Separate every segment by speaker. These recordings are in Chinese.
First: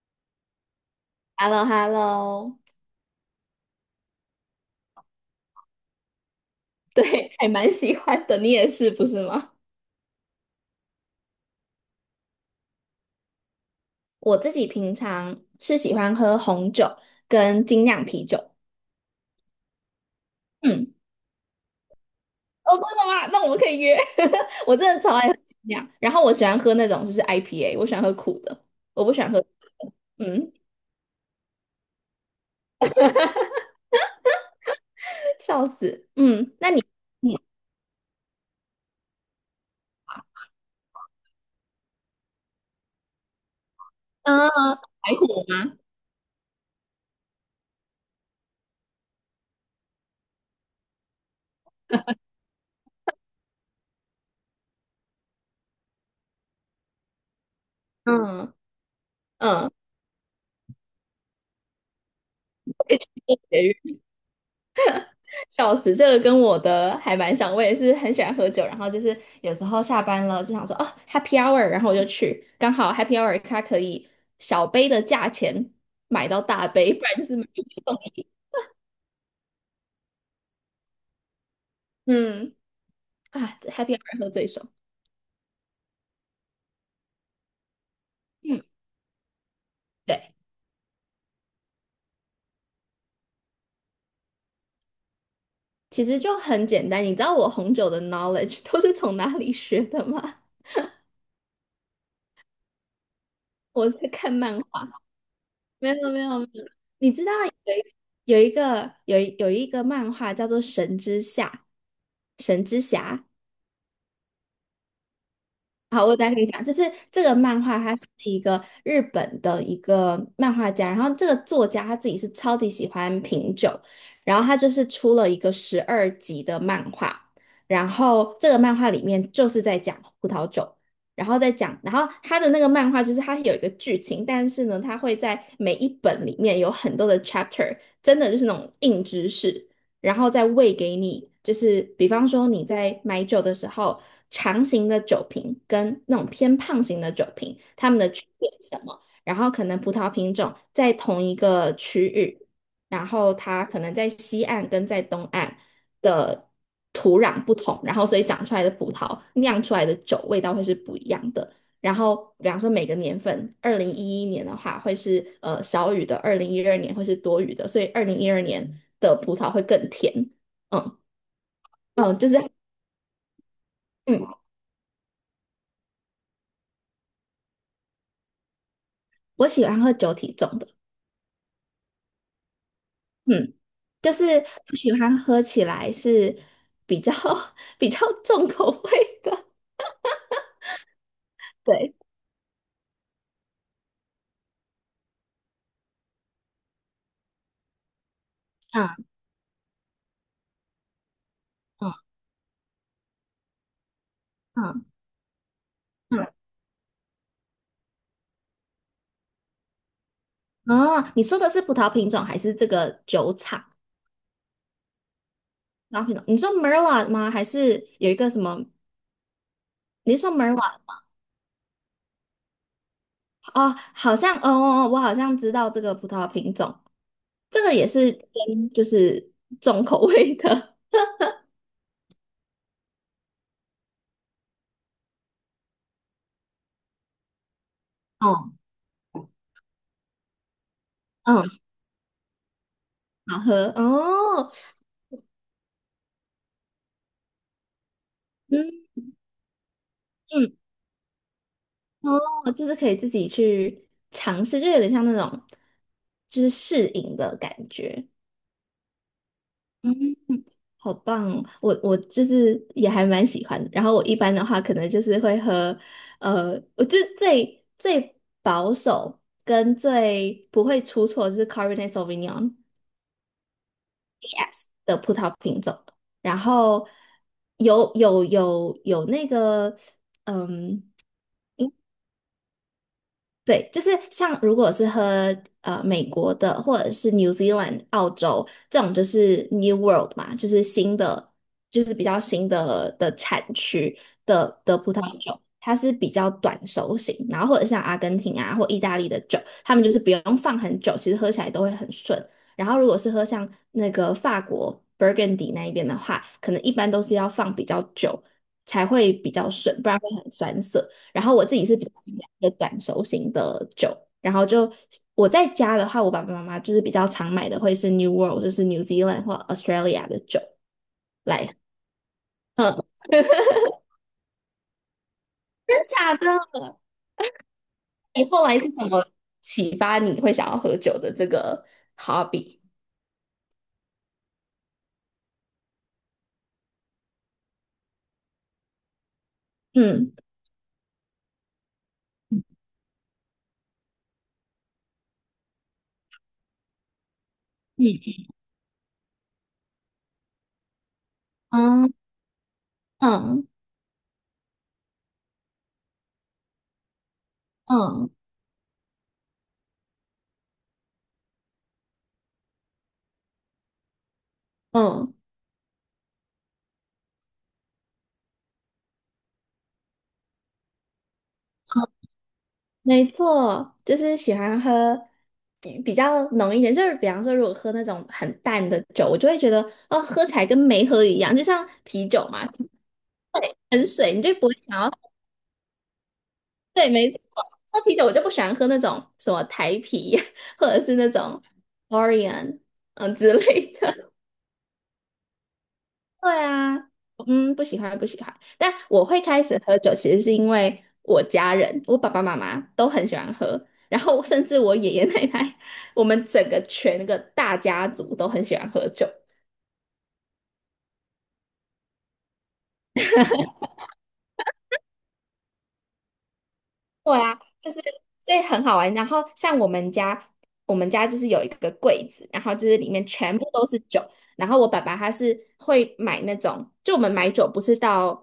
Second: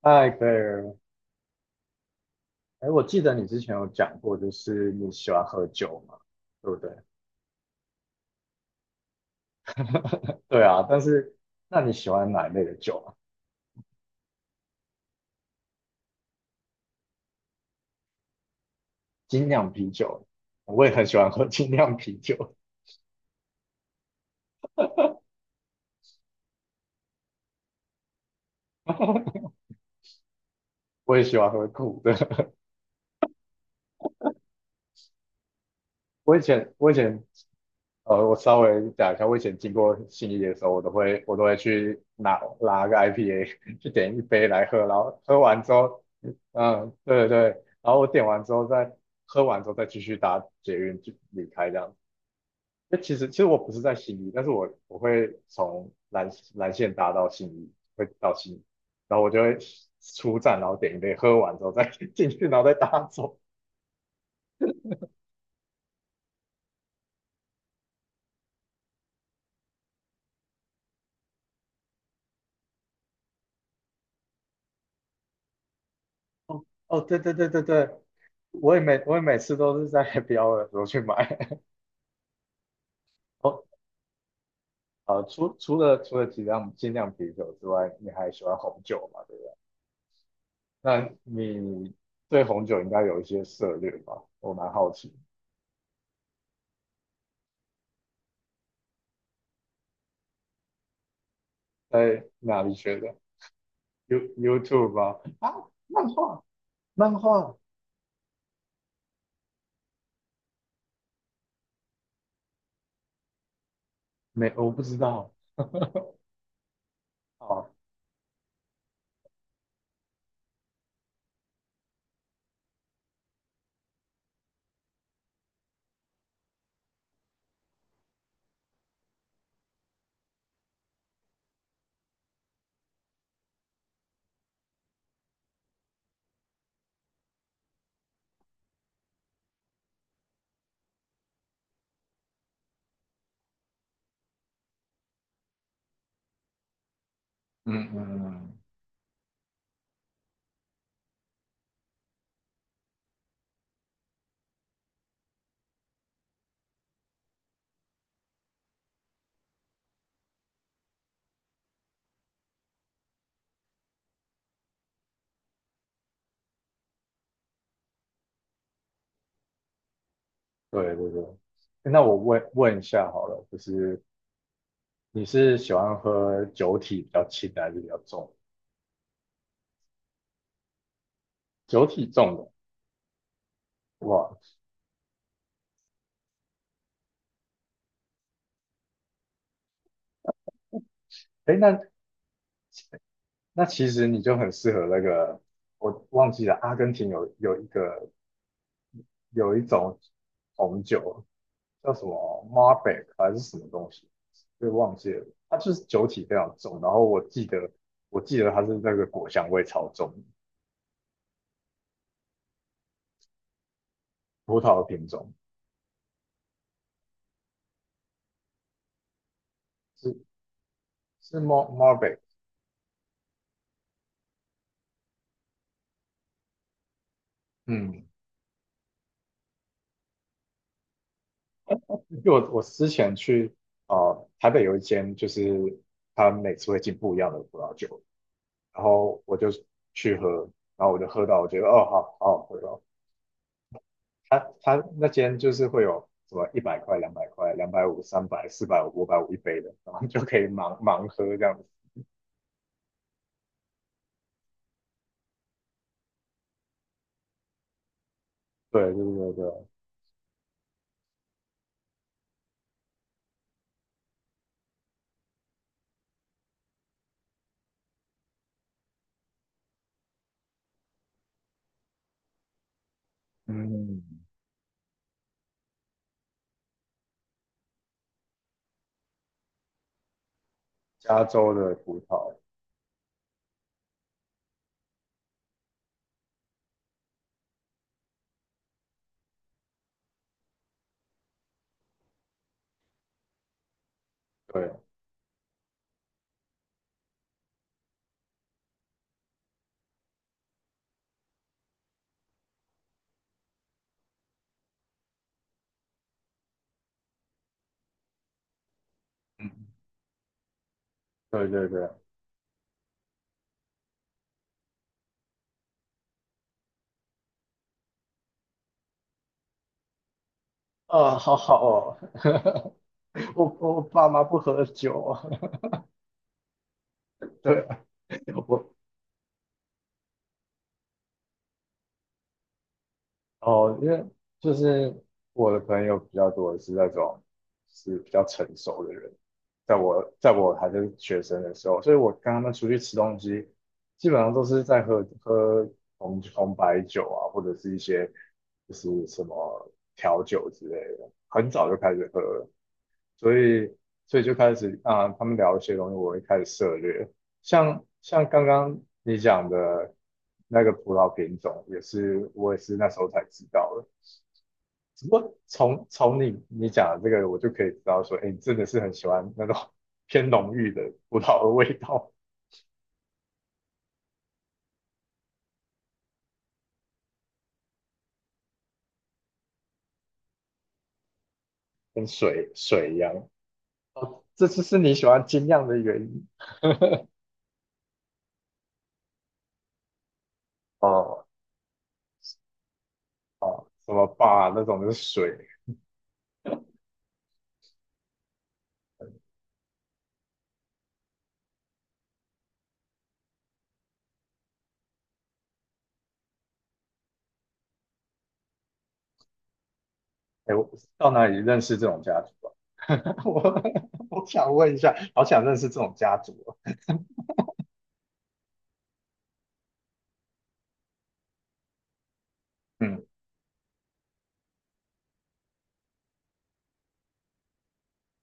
Speaker 1: 嗨，贝尔，
Speaker 2: h e l l o h e l l o
Speaker 1: 哎，我记得你之前有讲过，就是你喜欢喝酒嘛，对不对？
Speaker 2: 对，还蛮喜欢的。你也是，不是吗？
Speaker 1: 对啊，但是那你喜欢哪一类的酒啊？
Speaker 2: 我自己平常是喜欢喝红酒跟精酿啤酒。
Speaker 1: 精酿啤酒，我
Speaker 2: 嗯，
Speaker 1: 也很喜欢喝精酿啤酒。
Speaker 2: 哦，真的吗？那我们可以约。我真的超爱喝精酿，然后我喜欢喝那种就是 IPA，我喜欢喝苦的，我不喜欢喝甜 的。嗯，
Speaker 1: 我也喜欢喝苦的。
Speaker 2: 笑死。
Speaker 1: 我以
Speaker 2: 嗯，那
Speaker 1: 前，
Speaker 2: 你，
Speaker 1: 我以前，
Speaker 2: 嗯，
Speaker 1: 呃，我稍微讲一下，我以前经过信义的时候，我都会去拿个 IPA，去点一杯
Speaker 2: 嗯，
Speaker 1: 来喝，然
Speaker 2: 白
Speaker 1: 后喝
Speaker 2: 虎
Speaker 1: 完之
Speaker 2: 吗？
Speaker 1: 后，嗯，对，然后我点完之后再喝完之后再继续搭捷运就离开这样。那其实我不是在信义，但是我会从蓝线搭到信义，会到
Speaker 2: 嗯
Speaker 1: 信义，然后我就会
Speaker 2: 嗯，
Speaker 1: 出站，然后点一杯，喝完之后再 进去，然后再搭走。
Speaker 2: 笑死，这个跟我的还蛮像，我也是很喜欢喝酒，然后就是有时候下班了就想说哦，happy hour,然后我就去，刚好 happy hour 它可以小杯的价钱买到大杯，
Speaker 1: 哦，
Speaker 2: 不然
Speaker 1: 对
Speaker 2: 就
Speaker 1: 对
Speaker 2: 是买
Speaker 1: 对对
Speaker 2: 一
Speaker 1: 对，
Speaker 2: 送一。
Speaker 1: 我也每次都是在 h 的时候去买。
Speaker 2: 嗯，
Speaker 1: 哦，
Speaker 2: 啊这，happy hour 喝最爽。
Speaker 1: 除了几量精酿啤酒之外，你还喜欢
Speaker 2: 嗯，
Speaker 1: 红酒嘛？对不对？
Speaker 2: 对，
Speaker 1: 那你对红酒应该有一些涉猎吧？我蛮好奇，
Speaker 2: 其实就很简单。你知道我红酒的 knowledge 都是从哪里学的吗？
Speaker 1: 在哪里学的？
Speaker 2: 我是看漫画，
Speaker 1: YouTube 吗？啊，
Speaker 2: 没有
Speaker 1: 漫
Speaker 2: 没有
Speaker 1: 画，
Speaker 2: 没有。你
Speaker 1: 漫
Speaker 2: 知道
Speaker 1: 画。
Speaker 2: 有一有一个漫画叫做《神之下》，神之侠。
Speaker 1: 没，我不知道。
Speaker 2: 好，我再跟你讲，就是这个漫
Speaker 1: 哦，
Speaker 2: 画，它是一个日本的一个漫画家，然后这个作家他自己是超级喜欢品酒，然后他就是出了一个12集的漫画，然后这个漫画里面就是在讲葡萄酒，然后再讲，然后他的那个漫画就是它有一个剧情，但是呢，它会在每一本里面有很多的 chapter，真的就是那种硬知识，然后再喂给你，就是比方说你在买酒的时候，长型的酒瓶跟那种偏胖型的酒瓶，
Speaker 1: 嗯
Speaker 2: 它
Speaker 1: 嗯
Speaker 2: 们的区别
Speaker 1: 嗯，
Speaker 2: 是什么？然后可能葡萄品种在同一个区域，然后它可能在西岸跟在东岸的土壤不同，然后所以长出来的葡萄酿出来的酒味道会是不一样的。然后，比方说每个年份，2011年的话会是少雨的，二零一二年会是多雨的，所以二零一二年的葡萄会更甜。
Speaker 1: 对
Speaker 2: 嗯
Speaker 1: 对对。那我
Speaker 2: 嗯，就是
Speaker 1: 问问一下好了，就是
Speaker 2: 嗯，
Speaker 1: 你是喜欢喝酒体比较轻的还是比较重？
Speaker 2: 我喜欢喝酒体重的，
Speaker 1: 酒体重的，
Speaker 2: 嗯，就是
Speaker 1: 哇，
Speaker 2: 我喜欢喝起来是比较 比较重口味的。
Speaker 1: 哎，
Speaker 2: 对，
Speaker 1: 那其实你就很适合那个，我忘记了，阿根廷有一个
Speaker 2: 嗯
Speaker 1: 有一种红酒
Speaker 2: 嗯
Speaker 1: 叫什么 m a r b e c 还是什么东西，对，
Speaker 2: 嗯
Speaker 1: 忘记了，它就是酒体
Speaker 2: 嗯。
Speaker 1: 非常重，然后我记得它是那个果香味超重，
Speaker 2: 哦，你说的是葡萄品种还是这个酒厂？
Speaker 1: 葡萄的品种。
Speaker 2: 葡萄品种？你说 Merlot 吗？还是有一个什么？你是
Speaker 1: 是
Speaker 2: 说 Merlot？
Speaker 1: 是 m 墨 r m
Speaker 2: 哦，好像，哦我好像知道这个葡萄品种，这个也
Speaker 1: 嗯，
Speaker 2: 是偏就是重口味的
Speaker 1: 因为我之前去呃台北有一间，就是他每次会进不一样的葡萄酒，
Speaker 2: 哦，
Speaker 1: 然后我就去喝，然后我就喝到我
Speaker 2: 嗯，
Speaker 1: 觉得哦好好好喝哦，
Speaker 2: 好喝哦，
Speaker 1: 他那间就是会有什么一百块、两百块、两百五、三百、四百五、
Speaker 2: 嗯
Speaker 1: 五百五一杯的，然后就可以
Speaker 2: 嗯，
Speaker 1: 盲喝这样子。
Speaker 2: 哦，就是可以自己去尝试，就有点像那种就是试饮的感觉，
Speaker 1: 对对对对，
Speaker 2: 嗯，好棒哦我就是也还蛮喜欢的，然后我一般的话可能就是会喝，我就最保守跟最不会出错就是 Cabernet Sauvignon。
Speaker 1: 嗯，
Speaker 2: y e S 的葡萄品种，然后有那个，嗯，
Speaker 1: 加州的葡萄，
Speaker 2: 对，就是像如果是喝美国的或者是 New Zealand、澳洲这种，就是 New World 嘛，就是新的，就是比较新的产区的
Speaker 1: 对，
Speaker 2: 的葡萄酒，它是比较短熟型，然后或者像阿根廷啊或意大利的酒，他们就是不用放很久，其实喝起来都会很顺。然后如果是喝像那个法国 Burgundy 那一边的话，可能一般都是要放比较久才会比较
Speaker 1: 嗯，
Speaker 2: 顺，不然会很酸涩。然后我
Speaker 1: 对
Speaker 2: 自己
Speaker 1: 对
Speaker 2: 是比
Speaker 1: 对，
Speaker 2: 较喜欢一个短熟型的酒，然后就我在家的话，我爸爸妈妈就是比较常买的会是 New World，就是 New Zealand 或 Australia 的酒
Speaker 1: 啊，好好
Speaker 2: 来，
Speaker 1: 哦，
Speaker 2: 嗯，
Speaker 1: 我爸妈不喝酒。
Speaker 2: 真假的？
Speaker 1: 对，
Speaker 2: 你后来是
Speaker 1: 我
Speaker 2: 怎么启发你会想要喝酒的这个 hobby？
Speaker 1: 哦，因为就是我的朋友比较多的是那种是比较成熟的人，在
Speaker 2: 嗯
Speaker 1: 在我还是学生的时候，所以我跟他们出去吃东西，基本上都是在喝红白酒啊，或者是一些就是什么调酒之类的，很早就开
Speaker 2: 嗯
Speaker 1: 始喝了，所
Speaker 2: 嗯
Speaker 1: 以所以就开始啊，他们聊一些东西，我会开始涉猎。
Speaker 2: 嗯嗯
Speaker 1: 像刚刚你讲的那个葡萄品种，我也是那时候才知道的。只不
Speaker 2: 嗯。
Speaker 1: 过从你讲的这个，我就可以知道说，哎，你真的是很喜欢那种 偏浓郁的葡萄的味道，
Speaker 2: 没错，就是喜欢喝比较浓一点，就是比方说，如果喝那种很淡的酒，我就会觉得哦，喝起来跟没喝一样，就像
Speaker 1: 跟
Speaker 2: 啤酒嘛，
Speaker 1: 水一样。
Speaker 2: 很水，你
Speaker 1: 哦，
Speaker 2: 就
Speaker 1: 这
Speaker 2: 不会
Speaker 1: 次是
Speaker 2: 想
Speaker 1: 你喜
Speaker 2: 要。
Speaker 1: 欢精酿的原因。
Speaker 2: 对，没 错，喝啤酒我就不喜欢喝那种什么台啤 或者是那
Speaker 1: 哦
Speaker 2: 种 Orion 嗯之
Speaker 1: 哦，
Speaker 2: 类
Speaker 1: 什
Speaker 2: 的。
Speaker 1: 么吧那种就是水。
Speaker 2: 对啊，嗯，不喜欢不喜欢。但我会开始喝酒，其实是因为我家人，我爸爸妈妈都很喜欢喝，然后甚至我爷爷奶奶，我们整个全个大家族都很喜欢喝酒。
Speaker 1: 哎，我到哪里认识这种家族啊？我我想问一下，好想认识这种家族啊。
Speaker 2: 对啊，就是所以很好玩。然后像我们家，我们家就是有一个柜子，然后就是里
Speaker 1: 嗯，
Speaker 2: 面全部都是酒。然后我爸爸他是会买那种，就我们买酒不是到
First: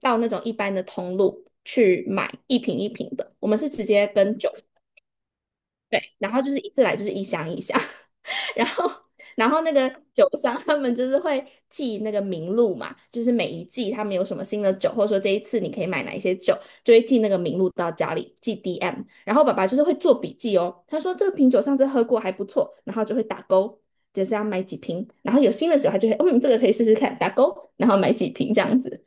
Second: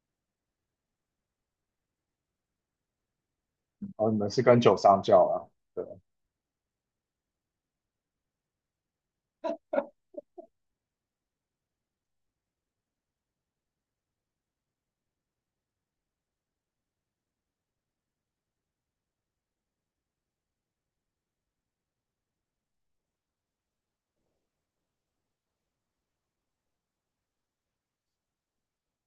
Speaker 2: 那种一般的通路去买一瓶一瓶的，我们是直接
Speaker 1: 哦，你们
Speaker 2: 跟
Speaker 1: 是
Speaker 2: 酒。
Speaker 1: 跟酒商叫啊？对，
Speaker 2: 对，然后就是一次来就是一箱一箱，然后那个酒商他们就是会记那个名录嘛，就是每一季他们有什么新的酒，或者说这一次你可以买哪一些酒，就会记那个名录到家里，记 DM。然后爸爸就是会做笔记哦，他说这个瓶酒上次喝过还不错，然后就会打勾，就是要买几瓶。然后有新的酒他就会，嗯，这个可以试试看，打勾，然后买几瓶这样子。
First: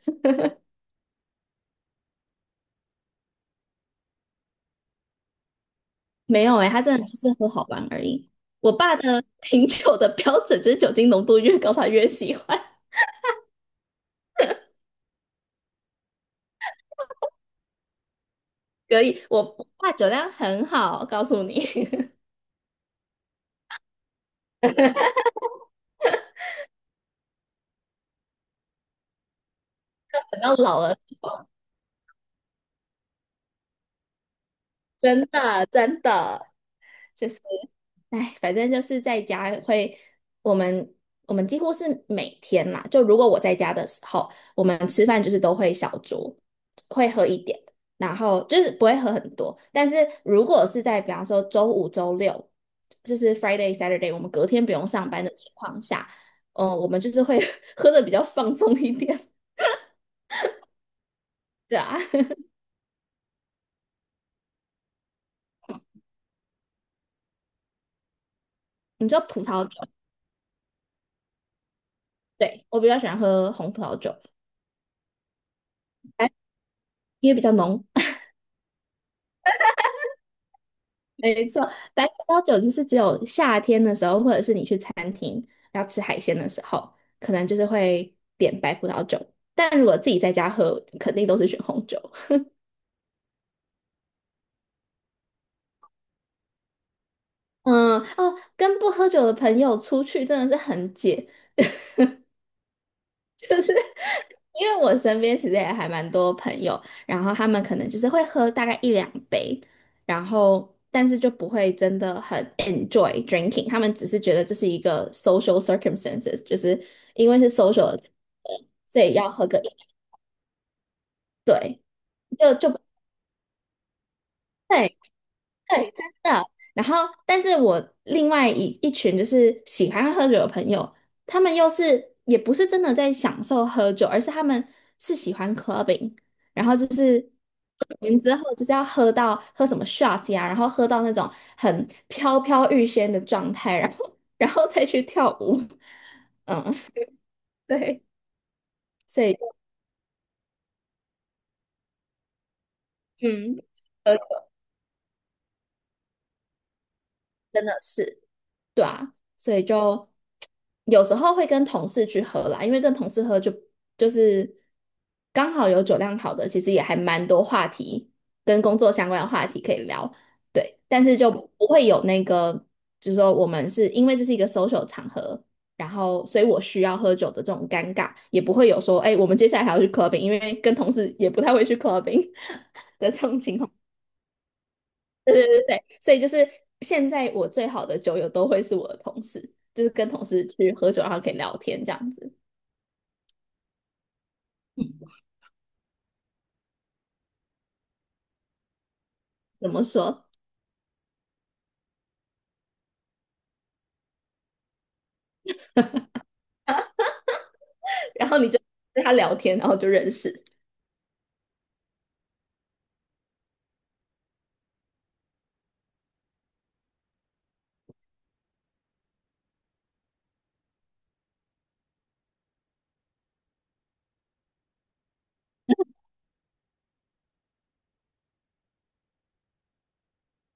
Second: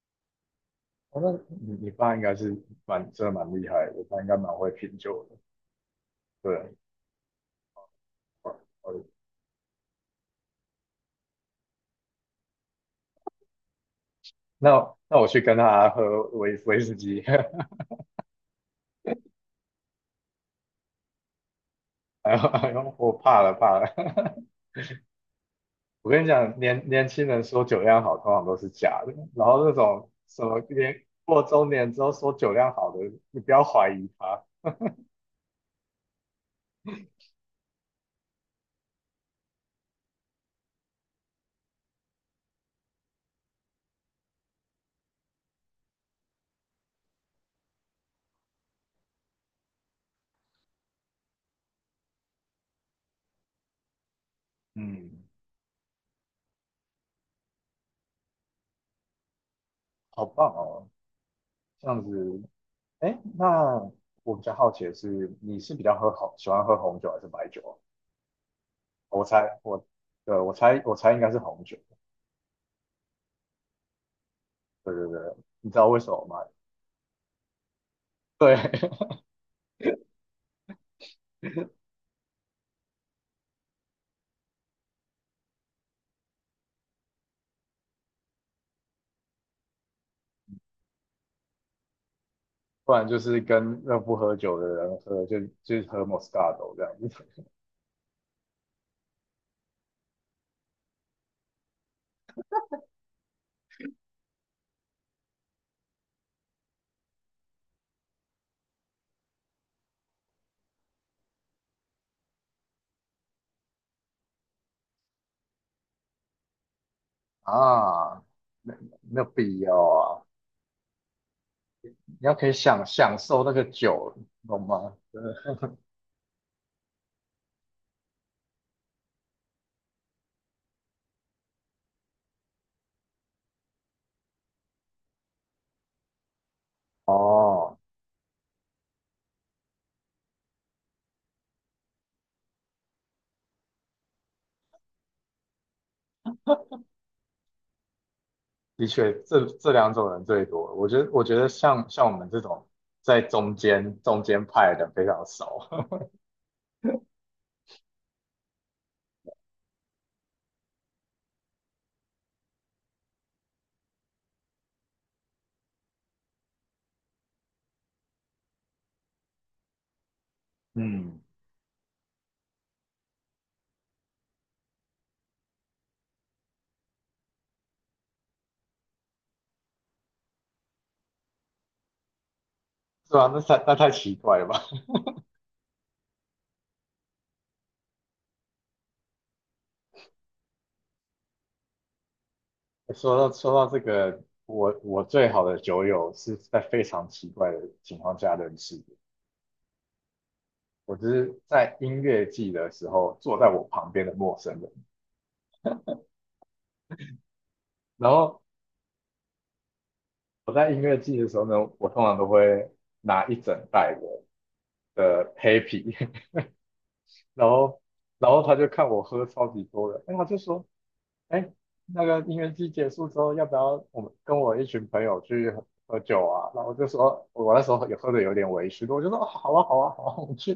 Speaker 1: 哦，那你爸应该是蛮厉害的，我爸应该蛮会品酒的。
Speaker 2: 没有诶，
Speaker 1: 对，
Speaker 2: 他真的就是喝好玩而已。
Speaker 1: 哦
Speaker 2: 我爸
Speaker 1: 哦
Speaker 2: 的 品酒的标准就是酒精浓度越高，他越喜欢。
Speaker 1: 那那我去跟他喝威士忌，
Speaker 2: 可以，我不怕酒量很好，告诉你，
Speaker 1: 哎呦哎呦，我怕了怕了。我跟你讲，年轻人说酒量好，通常都是假的。然后那种
Speaker 2: 等
Speaker 1: 什
Speaker 2: 到
Speaker 1: 么
Speaker 2: 老了
Speaker 1: 年
Speaker 2: 之
Speaker 1: 过
Speaker 2: 后，
Speaker 1: 中年之后说酒量好的，你不要怀疑他。
Speaker 2: 真的真的就是，哎，反正就是在家会，我们我们几乎是每天啦，就如果我在家的时候，我们吃饭就是都会小酌，会喝一点，然后就是不会喝很多，但是如果是在比方说周五、周六，就是 Friday、Saturday，我们隔天不用上班
Speaker 1: 嗯，
Speaker 2: 的情况下，嗯、我们就是会 喝的比较放纵一点，
Speaker 1: 好棒哦，
Speaker 2: 对
Speaker 1: 这
Speaker 2: 啊，
Speaker 1: 样子，哎，那我比较好奇的是，你是比较喝红，喜欢喝红酒还是白酒啊？
Speaker 2: 你知道
Speaker 1: 我
Speaker 2: 葡
Speaker 1: 猜，
Speaker 2: 萄。酒。
Speaker 1: 我，对，我猜应该是红酒。
Speaker 2: 对，我比较喜欢喝红葡萄酒，
Speaker 1: 对对对，你知道为什么
Speaker 2: 哎，
Speaker 1: 吗？
Speaker 2: 因为比较浓。
Speaker 1: 对，
Speaker 2: 没错，白葡萄酒就是只有夏天的时候，或者是你去餐厅要吃海鲜的时候，可能就是会点白葡萄酒。但如果自己在家喝，肯定都是选红酒。
Speaker 1: 不然就是跟那不喝酒的人喝，就是喝 Moscato 这样子
Speaker 2: 嗯，哦，跟不喝酒的朋友出去真的是很解，就是。因为我身边其实也还蛮多朋友，然后他们可能就是会喝大概一两杯，然后但是就不会真的很 enjoy drinking，他们只是觉得这是一个 social circumstances，就是因为是 social，的
Speaker 1: 啊，那
Speaker 2: 所以
Speaker 1: 有
Speaker 2: 要喝
Speaker 1: 必
Speaker 2: 个一
Speaker 1: 要啊，
Speaker 2: 对，
Speaker 1: 你要可以
Speaker 2: 就就
Speaker 1: 享受那个酒，懂吗？
Speaker 2: 对，
Speaker 1: 对
Speaker 2: 对，真的。然后，但是我另外一群就是喜欢喝酒的朋友，他们又是也不是真的在享受喝酒，而是他们是喜欢 clubbing，然后就是
Speaker 1: 哦。
Speaker 2: 完之后就是要喝到喝什么 shots 呀，然后喝到那种很飘飘欲仙的状态，然后再去跳舞。嗯，对，
Speaker 1: 的确，
Speaker 2: 所以就
Speaker 1: 这这两种人最多。我觉得像我们这种在
Speaker 2: 嗯，呃
Speaker 1: 中间派的人非常少，
Speaker 2: 真的是。对啊，所以就有时候会跟同事去喝啦，因为跟同事喝就是刚好有酒量好的，其实也还蛮多话题跟工作相关的话题可以聊，对，但是
Speaker 1: 嗯，
Speaker 2: 就不会有那个，就是说我们是因为这是一个 social 场合，然后所以我需要喝酒的这种尴尬，也不会有说，哎，我们接下来还要去 clubbing，因为跟同事也不太会去 clubbing 的
Speaker 1: 是
Speaker 2: 这
Speaker 1: 吧？
Speaker 2: 种情况。
Speaker 1: 那太奇怪了吧？
Speaker 2: 对对对对，所以就是现在我最好的酒友都会是我的同事，就是跟同事去喝酒，然后可以聊天这样子。
Speaker 1: 说到这个，我最好的酒友是在非常奇怪的情况下认识的。
Speaker 2: 怎么说？
Speaker 1: 我只是在音乐季的时候坐在我旁边的陌生人，然
Speaker 2: 然后
Speaker 1: 后
Speaker 2: 你就跟他聊天，然后就认识。
Speaker 1: 我在音乐季的时候呢，我通常都会拿一整袋的的黑啤，然后然后他就看我喝超级多的，哎，他就说。哎，那个音乐季结束之后，要不要我们跟我一群朋友去喝酒啊？然后我就说，我那时候也喝的有点微醺，我就说哦好啊，好啊，好啊，我们去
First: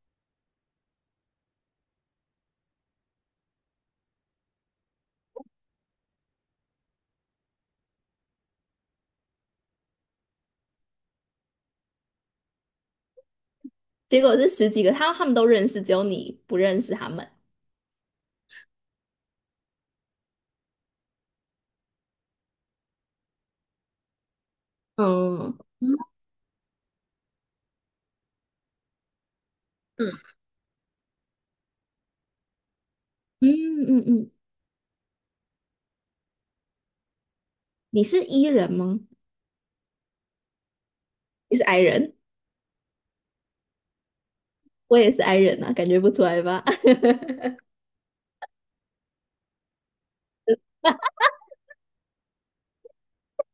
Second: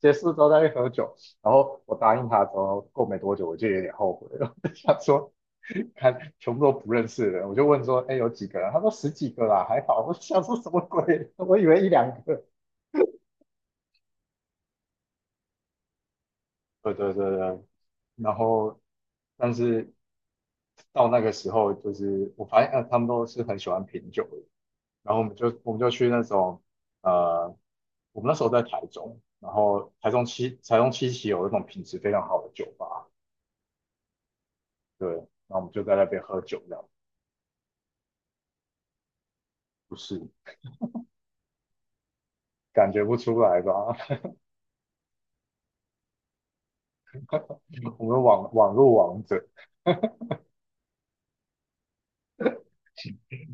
Speaker 1: 结束之后再去喝酒。然后我答应他之后，过没多久我就有点后悔了，我就想说，看全部都不认识的人，我就问说，哎，有几个人？他说十几个啦，还好。我想说什么鬼？我以为一两个。
Speaker 2: 结果是十几个，他们都认识，只有你不认
Speaker 1: 对
Speaker 2: 识他
Speaker 1: 对
Speaker 2: 们。
Speaker 1: 对对，然后但是到那个时候，就是我发现呃他们都是很喜欢品酒的，然后
Speaker 2: 嗯
Speaker 1: 我们就
Speaker 2: 嗯
Speaker 1: 去那种呃，我们那时候在台中，然后台中七期有一种品质非常好的酒吧，
Speaker 2: 嗯嗯嗯，
Speaker 1: 对，然后我们就在那边喝酒，这样
Speaker 2: 你是 E 人吗？
Speaker 1: 不是
Speaker 2: 你是 I 人，
Speaker 1: 感觉不出来吧？
Speaker 2: 我也是 I 人啊，感觉不出来吧？
Speaker 1: 我们网络王者，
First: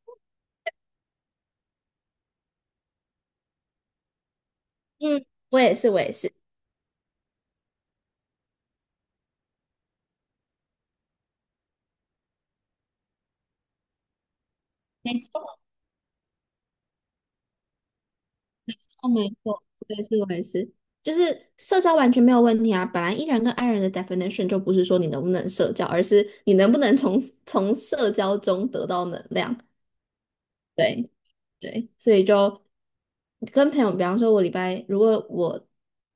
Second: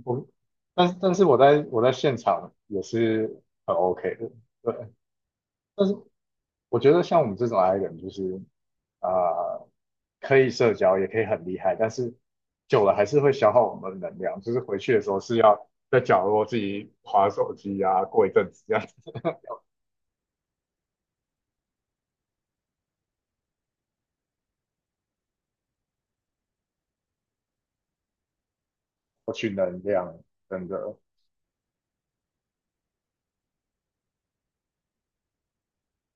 Speaker 1: 我但是我在在现场也是很 OK 的，对。
Speaker 2: 嗯，我也
Speaker 1: 但
Speaker 2: 是，
Speaker 1: 是。
Speaker 2: 我也是。
Speaker 1: 我觉得像我们这种 I 人，就是啊呃，可以社交，也可以很厉害，但是久了还是会消耗我们的能量。就是回去的时
Speaker 2: 没
Speaker 1: 候是
Speaker 2: 错，
Speaker 1: 要在角落自己划手机啊，过一阵子这样子
Speaker 2: 哦，没错，我也是，我也是，就是社交完全没有问题啊。本来 E 人跟 I 人的 definition 就不是说你能不能社交，而是你能不能从社交中得到能
Speaker 1: 获取
Speaker 2: 量。
Speaker 1: 能量，真的。
Speaker 2: 对对，所以就跟朋友，比方说，我礼拜如果我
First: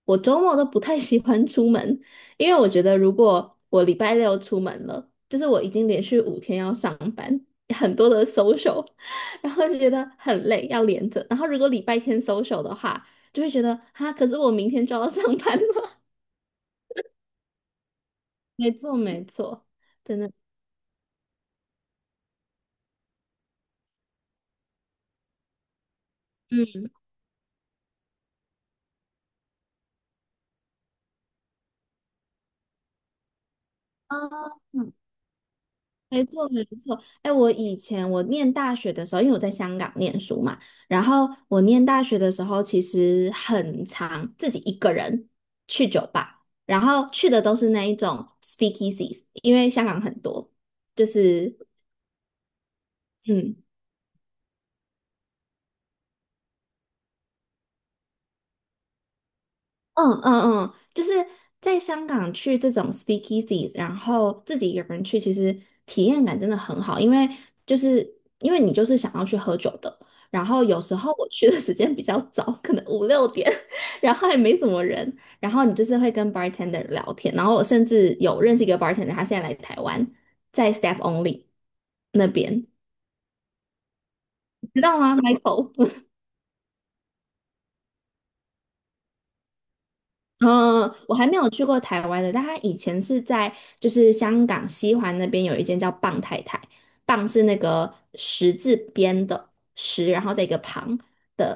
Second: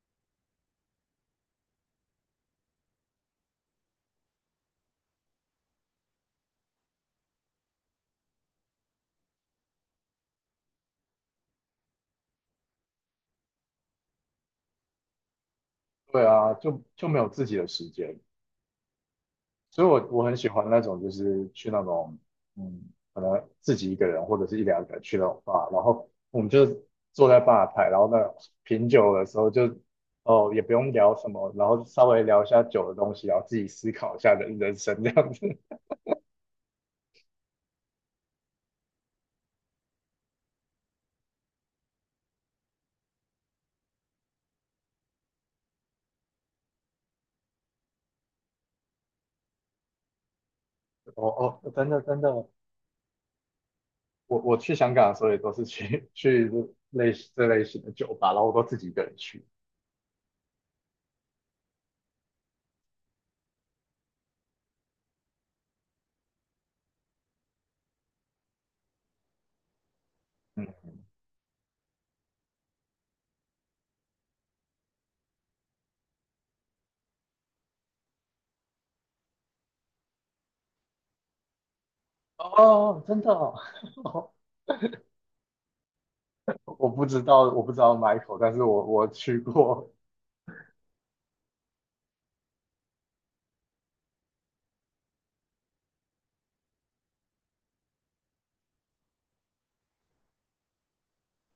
Speaker 2: 我周末都不太喜欢出门，因为我觉得如果我礼拜六出门了，就是我已经连续五天要上班，很多的 social，然后就觉得很累，要连着。然后如果礼拜天 social 的话，就会觉得哈，可是我明天就要上班了。
Speaker 1: 对啊，就就没有自己的时间。
Speaker 2: 没错，没错，
Speaker 1: 所以
Speaker 2: 真
Speaker 1: 我
Speaker 2: 的，
Speaker 1: 很喜欢那种，就是去那种，嗯，可能自己一个人或者是一两个人去那种 b 然后我们就
Speaker 2: 嗯，
Speaker 1: 坐在吧台，然后那品酒的时候就，哦，也不用聊什么，然后稍微聊一下酒的东西，然后自己思考一下
Speaker 2: 啊
Speaker 1: 人生这样子。
Speaker 2: 没错，没错。哎，我以前我念大学的时候，因为我在香港念书嘛，然后我念大学的时候，其实很常自己一个人去酒吧，然后去的都是那一种 speakeasies，因为香港很多，就
Speaker 1: 哦
Speaker 2: 是
Speaker 1: 哦，真的真的，
Speaker 2: 嗯。
Speaker 1: 我去香港的时候也都是去 去类似这类型的酒吧，然后我都自己一个人去。
Speaker 2: 嗯嗯嗯，就是在香港去这种 speakeasies，然后自己一个人去，其实体验感真的很好，因为就是因为你就是想要去喝酒的，然后
Speaker 1: 嗯，
Speaker 2: 有时候我去的时间比较早，可能五六点，然后也没什么人，然后你就是会跟 bartender 聊天，然后我甚至有认识一个 bartender，他现在来台湾，在 staff only 那边，
Speaker 1: 哦，真的哦，
Speaker 2: 你知道吗，Michael？
Speaker 1: 我不知道 Michael，但是我去过，
Speaker 2: 嗯，嗯嗯我还没有去过台湾的，但他以前是在就是香港西环那边有一间叫棒太太，棒是那个十字边的十，然后在一个旁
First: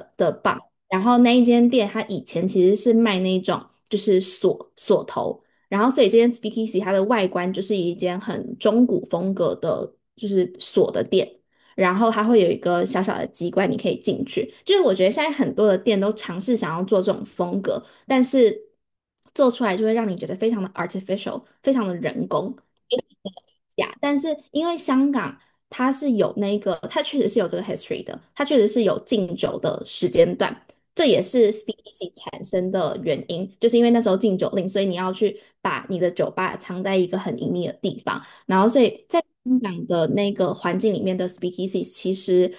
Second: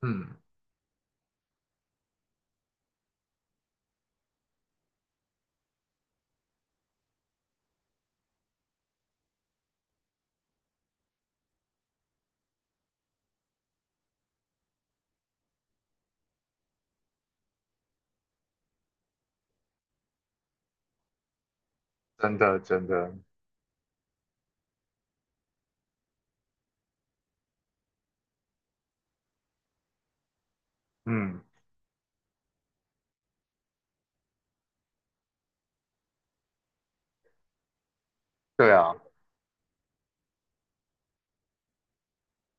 Speaker 2: 的
Speaker 1: 嗯。
Speaker 2: 棒，然后那一间店它以前其实是卖那种就是锁头，然后所以这间 Speakeasy 它的外观就是一间很中古风格的，就是锁的店。然后它会有一个小小的机关，你可以进去。就是我觉得现在很多的店都尝试想要做这种风格，但是做出来就会让你觉得非常的 artificial，非常的人
Speaker 1: 真
Speaker 2: 工。
Speaker 1: 的真的，
Speaker 2: 假，但是因为香港它是有那个，它确实是有这个 history 的，它确实是有禁酒的时间段，这也
Speaker 1: 嗯，
Speaker 2: 是 speakeasy 产生的原因，就是因为那时候禁酒令，所以你要去把你的酒吧藏在一个很隐秘的地方，然后
Speaker 1: 对
Speaker 2: 所
Speaker 1: 啊，
Speaker 2: 以在香港的那个环境里面的 speakeasy 其实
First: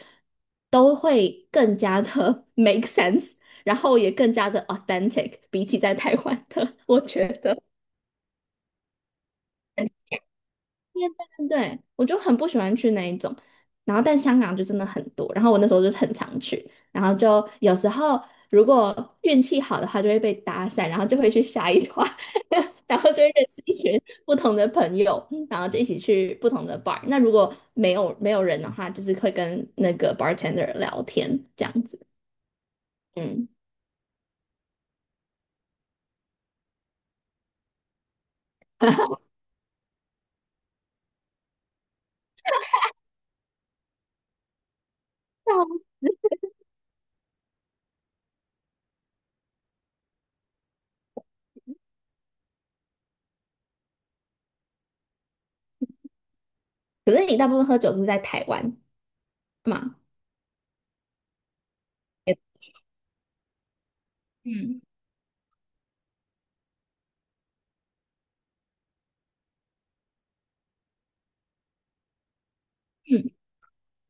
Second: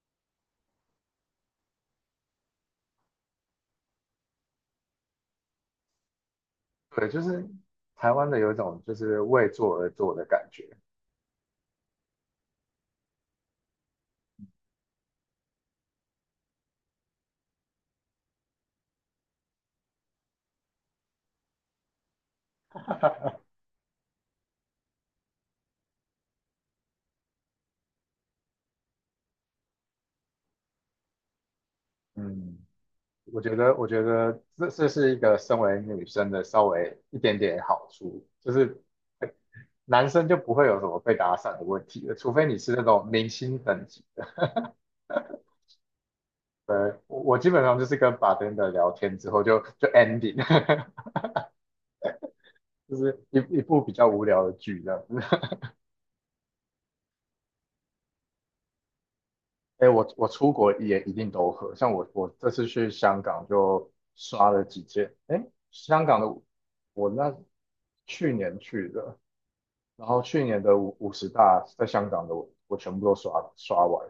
Speaker 2: 都会更加的 make sense，然后也更加的 authentic，比起在台湾的，我
Speaker 1: 对，就
Speaker 2: 觉
Speaker 1: 是
Speaker 2: 得。
Speaker 1: 台湾的有一种就是为做而做的感觉，
Speaker 2: 对对对，我就很不喜欢去那一种，然后但香港就真的很多，然后我那时候就是很常去，然后就有时候如果运气好的话就会被搭讪，然后就会去下一团，然后就会认识一群不同的朋友，嗯然后就一起去不同的 bar。那如果没有人的话，就是会跟那个 bartender 聊天这样子，
Speaker 1: 嗯，
Speaker 2: 嗯。
Speaker 1: 我觉得这这是一个身为女生的稍微一点点好处，就是 男生就不会有什么被打散的问题了，除非你是那种明星等级，呃，我基本上就是跟 b a r 聊天之后就 ending，就是一部比较无聊的剧这样。
Speaker 2: 可是你大部分喝酒是在台湾
Speaker 1: 哎，
Speaker 2: 嘛？
Speaker 1: 我出国也一定都喝，像我这次去香港就刷了几
Speaker 2: 嗯，
Speaker 1: 件。哎，香港的我那去年去的，然后去年的五十大在香港的我全部都
Speaker 2: 嗯，
Speaker 1: 刷完。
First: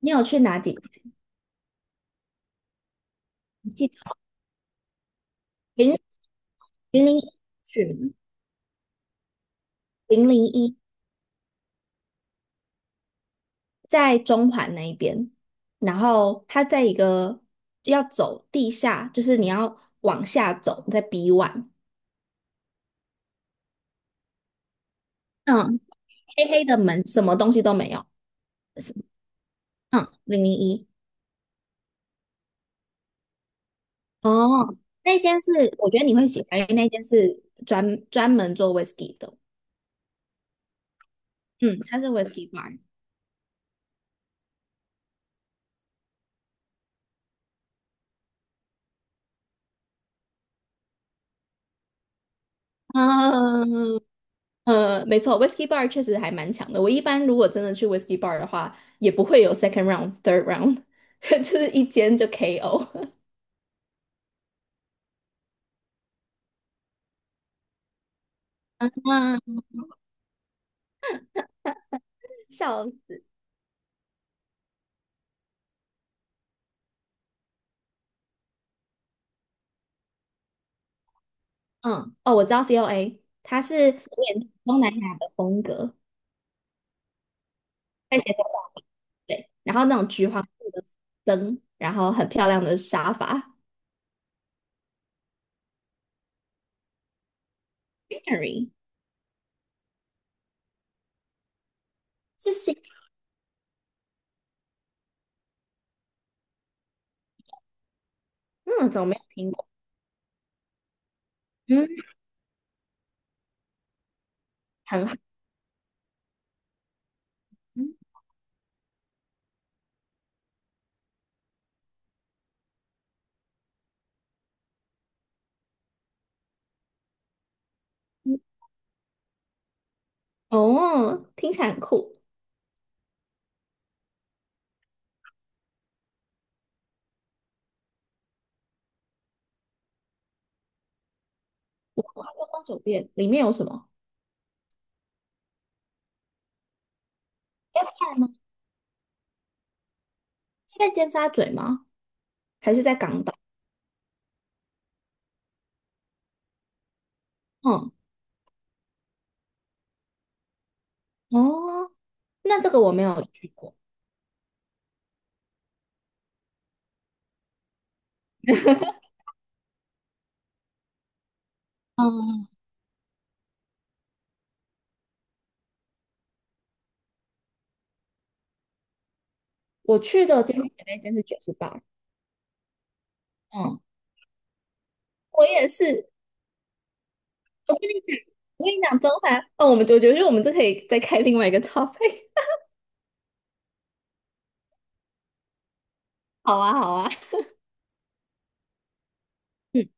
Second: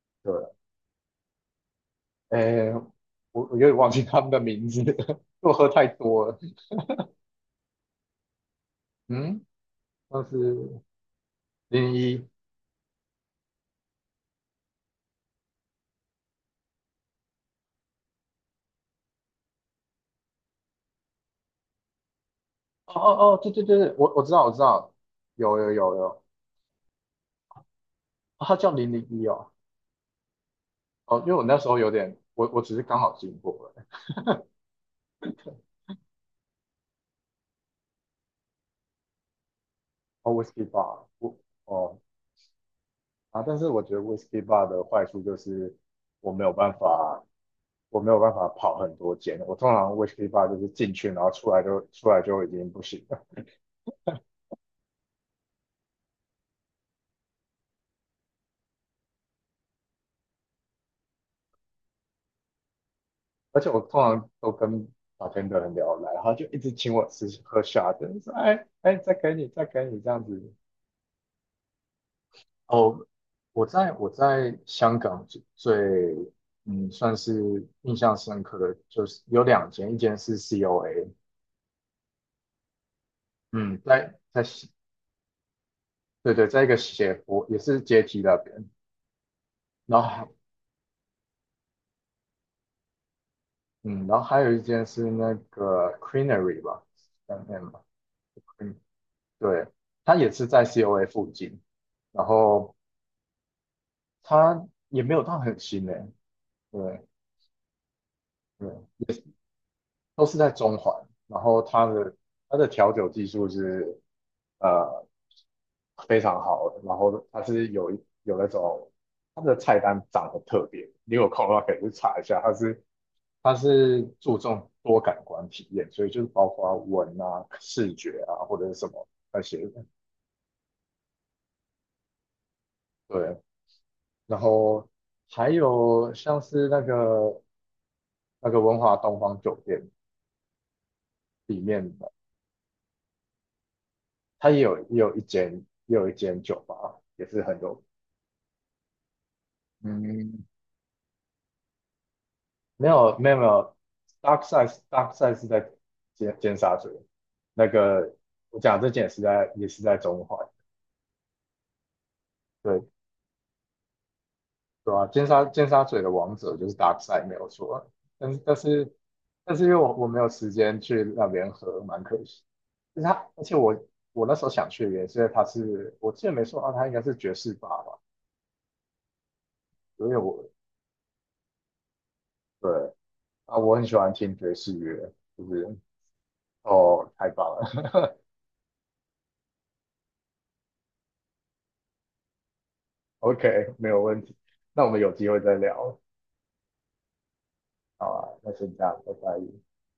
Speaker 2: 你有
Speaker 1: 对，
Speaker 2: 去哪几间？
Speaker 1: 哎，我有点
Speaker 2: 记
Speaker 1: 忘
Speaker 2: 得
Speaker 1: 记他们的名字，因为我喝太
Speaker 2: 零
Speaker 1: 多了。
Speaker 2: 零零一去吗？
Speaker 1: 嗯，那
Speaker 2: 零零一
Speaker 1: 是零一。
Speaker 2: 在中环那一边，然后它在一个要走地下，就是你要往下走，在 B o
Speaker 1: 哦哦哦，对对对对，我知道，有有
Speaker 2: 嗯，
Speaker 1: 有有，哦
Speaker 2: 黑黑的门，什么东西都没有，
Speaker 1: 他叫零
Speaker 2: 是
Speaker 1: 零一哦。
Speaker 2: 嗯，零零一，
Speaker 1: 哦，因为我那时候有点，我只是刚好经过了。
Speaker 2: 哦，那间是我觉得你会喜欢，因为那间是专门做 whisky 的，
Speaker 1: 哦，whisky bar，我
Speaker 2: 嗯，它
Speaker 1: 哦
Speaker 2: 是 whisky bar。
Speaker 1: 啊，但是我觉得 whisky bar 的坏处就是我没有办法，我没有办法跑很多间。我通常 whisky bar 就是进去，然后出来就出来就已经不行了。
Speaker 2: 嗯，呃，没错，Whisky Bar 确实还蛮强的。我一般如果真的去 Whisky Bar 的话，也不会有 second round、third round，就是一间就 KO。
Speaker 1: 而且我通常都跟 bartender 很聊得来，他就一直请我吃喝 shot，说哎哎，
Speaker 2: 嗯
Speaker 1: 再给你这样子。
Speaker 2: 笑
Speaker 1: 哦，
Speaker 2: 死
Speaker 1: 我在我在香港最嗯算是印象深刻的就是有两间，一间是 COA。
Speaker 2: 嗯，哦，我知道 COA，它是
Speaker 1: 嗯，
Speaker 2: 有
Speaker 1: 在
Speaker 2: 点东南亚的风格，
Speaker 1: 对对，在一个斜坡，也是阶
Speaker 2: 看
Speaker 1: 梯
Speaker 2: 起
Speaker 1: 那
Speaker 2: 来
Speaker 1: 边。
Speaker 2: 对，然后那
Speaker 1: 然
Speaker 2: 种
Speaker 1: 后
Speaker 2: 橘
Speaker 1: 还，
Speaker 2: 黄色的灯，然后很漂亮的沙发
Speaker 1: 嗯，然后还有一间是那个 c r e a n e r y 吧，嗯嗯吧，
Speaker 2: g r n e r y
Speaker 1: 嗯，对，它也是在 COA 附近，然
Speaker 2: 是新，
Speaker 1: 后它也没有到很新诶，对对，
Speaker 2: 嗯，怎么没有听过？
Speaker 1: 都是在中环。然后
Speaker 2: 嗯，
Speaker 1: 它的调酒技术是呃
Speaker 2: 很好，
Speaker 1: 非常好的，然后它是有
Speaker 2: 嗯
Speaker 1: 有那种它的菜单长得特别，你有空的话可以去查一下，它是注重多感官体验，所以就是包括闻啊、视觉
Speaker 2: 嗯
Speaker 1: 啊或者是什么那些的
Speaker 2: 哦，听起来很酷。
Speaker 1: 对，然后还有像是那个文华东方酒店里面
Speaker 2: 我
Speaker 1: 的，
Speaker 2: 观光酒店里面有什么
Speaker 1: 它也有也有一间酒吧，也是很有
Speaker 2: s r 吗？
Speaker 1: 嗯，
Speaker 2: 是在尖沙咀吗？还是
Speaker 1: 没
Speaker 2: 在
Speaker 1: 有
Speaker 2: 港
Speaker 1: 没
Speaker 2: 岛？
Speaker 1: 有没有，Dark Side 是在尖沙咀，那
Speaker 2: 嗯，
Speaker 1: 个我讲这间也是也是在中环，
Speaker 2: 哦，那这个
Speaker 1: 对，
Speaker 2: 我没有去过。
Speaker 1: 对吧、尖沙咀的王者就是 Dark Side 没有错，但是但是但是因为我没有时间去那边喝，蛮可惜。
Speaker 2: 嗯，
Speaker 1: 就是他，而且我那时候想去的原因是因为他是，我记得没错啊，他应该是爵士吧吧，
Speaker 2: 我
Speaker 1: 因为
Speaker 2: 去的
Speaker 1: 我
Speaker 2: 尖沙咀那间是爵士 b
Speaker 1: 对啊，我
Speaker 2: 嗯，
Speaker 1: 很喜欢听爵士乐，就
Speaker 2: 我也
Speaker 1: 是
Speaker 2: 是，
Speaker 1: 哦，太棒
Speaker 2: 我跟你讲，我
Speaker 1: 了
Speaker 2: 跟你讲，甄嬛，哦，我们我觉得我们这可以再开另外一个 topic。
Speaker 1: ，OK，没有问题，那我们有机会再聊，
Speaker 2: 好啊，好啊，
Speaker 1: 好啊，那先这样，拜拜。
Speaker 2: 嗯